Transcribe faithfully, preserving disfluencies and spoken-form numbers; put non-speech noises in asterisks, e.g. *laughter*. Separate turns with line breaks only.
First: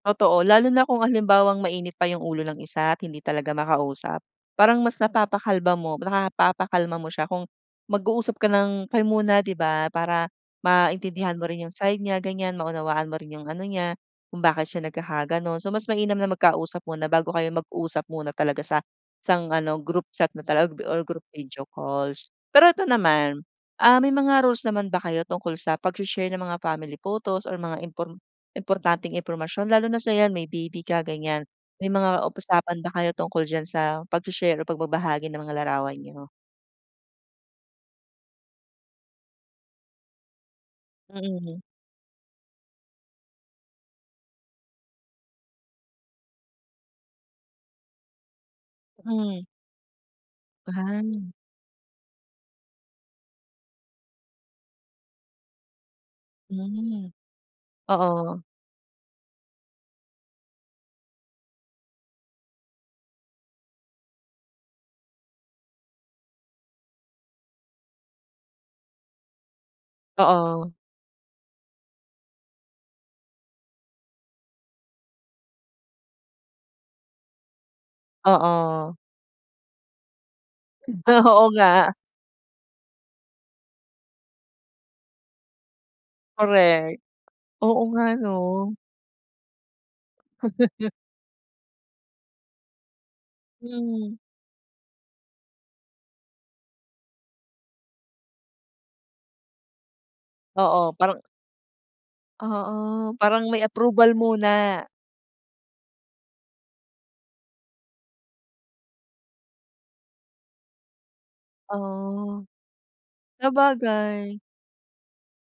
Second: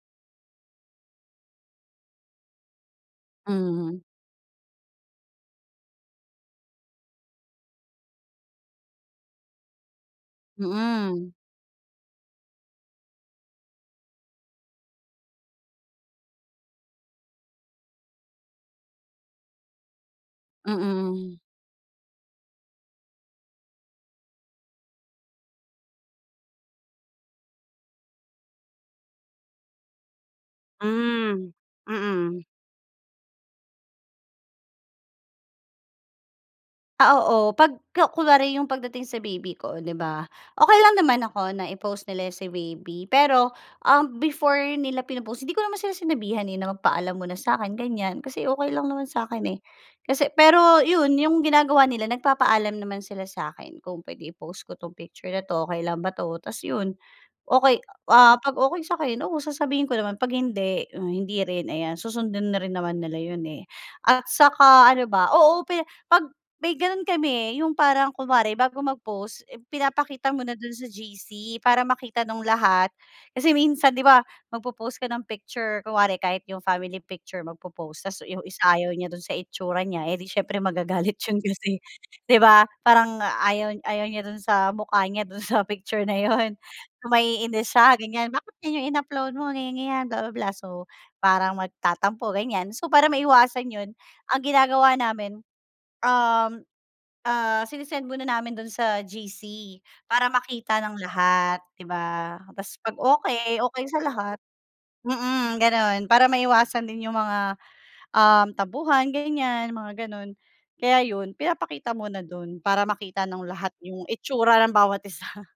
Totoo, lalo na kung halimbawang mainit pa 'yung ulo ng isa at hindi talaga
Mhm.
makausap. Parang mas napapakalma mo, napapakalma mo siya kung mag-uusap ka ng kayo muna 'di ba. Para
Mm.
maintindihan mo rin 'yung side niya ganiyan, maunawaan mo rin 'yung ano niya, kung bakit siya nagkakagano'n. So mas mainam na magkausap muna bago kayo mag-usap muna talaga sa isang ano, group chat na talaga or group
Mm.
video calls. Pero ito naman, ah, may mga rules naman ba kayo tungkol sa pag-she-share ng mga family photos or mga impor importanteng impormasyon lalo na sa 'yan may baby ka ganiyan,
Hmm,
may mga
mm.
usapan ba kayo tungkol diyan sa pag-she-share o pagbabahagi ng mga larawan niyo?
Ah, oo. Pagka kunwari 'yung pagdating sa baby ko 'di ba, okey lang naman ako
Mm.
na i-post nila si baby. Pero, ah, before nila pino-post, hindi ko naman sila sinabihan eh, na magpaalam muna sa'kin ganyan, kasi okey lang naman
Hmm.
sa'kin, eh. Kasi pero
Baha
'yun,
mm.
'yung ginagawa nila nagpapaalam naman sila sa'kin, "Kung pwede i-post ko 'tong picture na 'to, okey lang ba 'to?" 'tas 'yun,
Hmm,
okey, ah,
oo.
pag okey sa'kin, oo, sasabihin ko naman, pag hindi o hindi rin ayan, susundin na rin naman nila 'yun, eh. At saka ano ba, oo, pe pag may gano'n kami eh, 'yung parang kunwari bago mag-post, pinapakita muna
Oo.
do'n sa G-C para makita nung lahat. Kasi minsan 'di ba, magpo-post ka ng picture, kunwari kahit 'yung family picture, magpo-post, 'tas 'yung isa ayaw
Oo.
niya do'n sa itsura niya, eh, 'di siyempre magagalit 'yun
Oo
kasi
nga.
'di ba, parang ayaw ayaw niya do'n sa mukha niya do'n sa picture na 'yun,
Korek.
maiinis
Oo
siya
nga
ganiyan.
'no.
"Bakit ganiyan 'yung in-upload mo, ganiyan ganiyan, bla bla bla." So
*laughs*
parang magtatampo, ganiyan. So para maiwasan 'yun,
Mm.
ang ginagawa namin, um, ah, sine-send muna namin dun sa G-C para makita
Oo,
ng
parang
lahat 'di ba. 'Tas pag
Oo, parang may
okey okey sa
approval
lahat
muna.
mm, gano'n, para maiwasan din 'yung mga, um, tampuhan ganiyan mga gano'n. Kaya 'yun, pinapakita muna
Ah,
dun, para makita ng lahat 'yung
sabagay.
itsura ng bawat isa.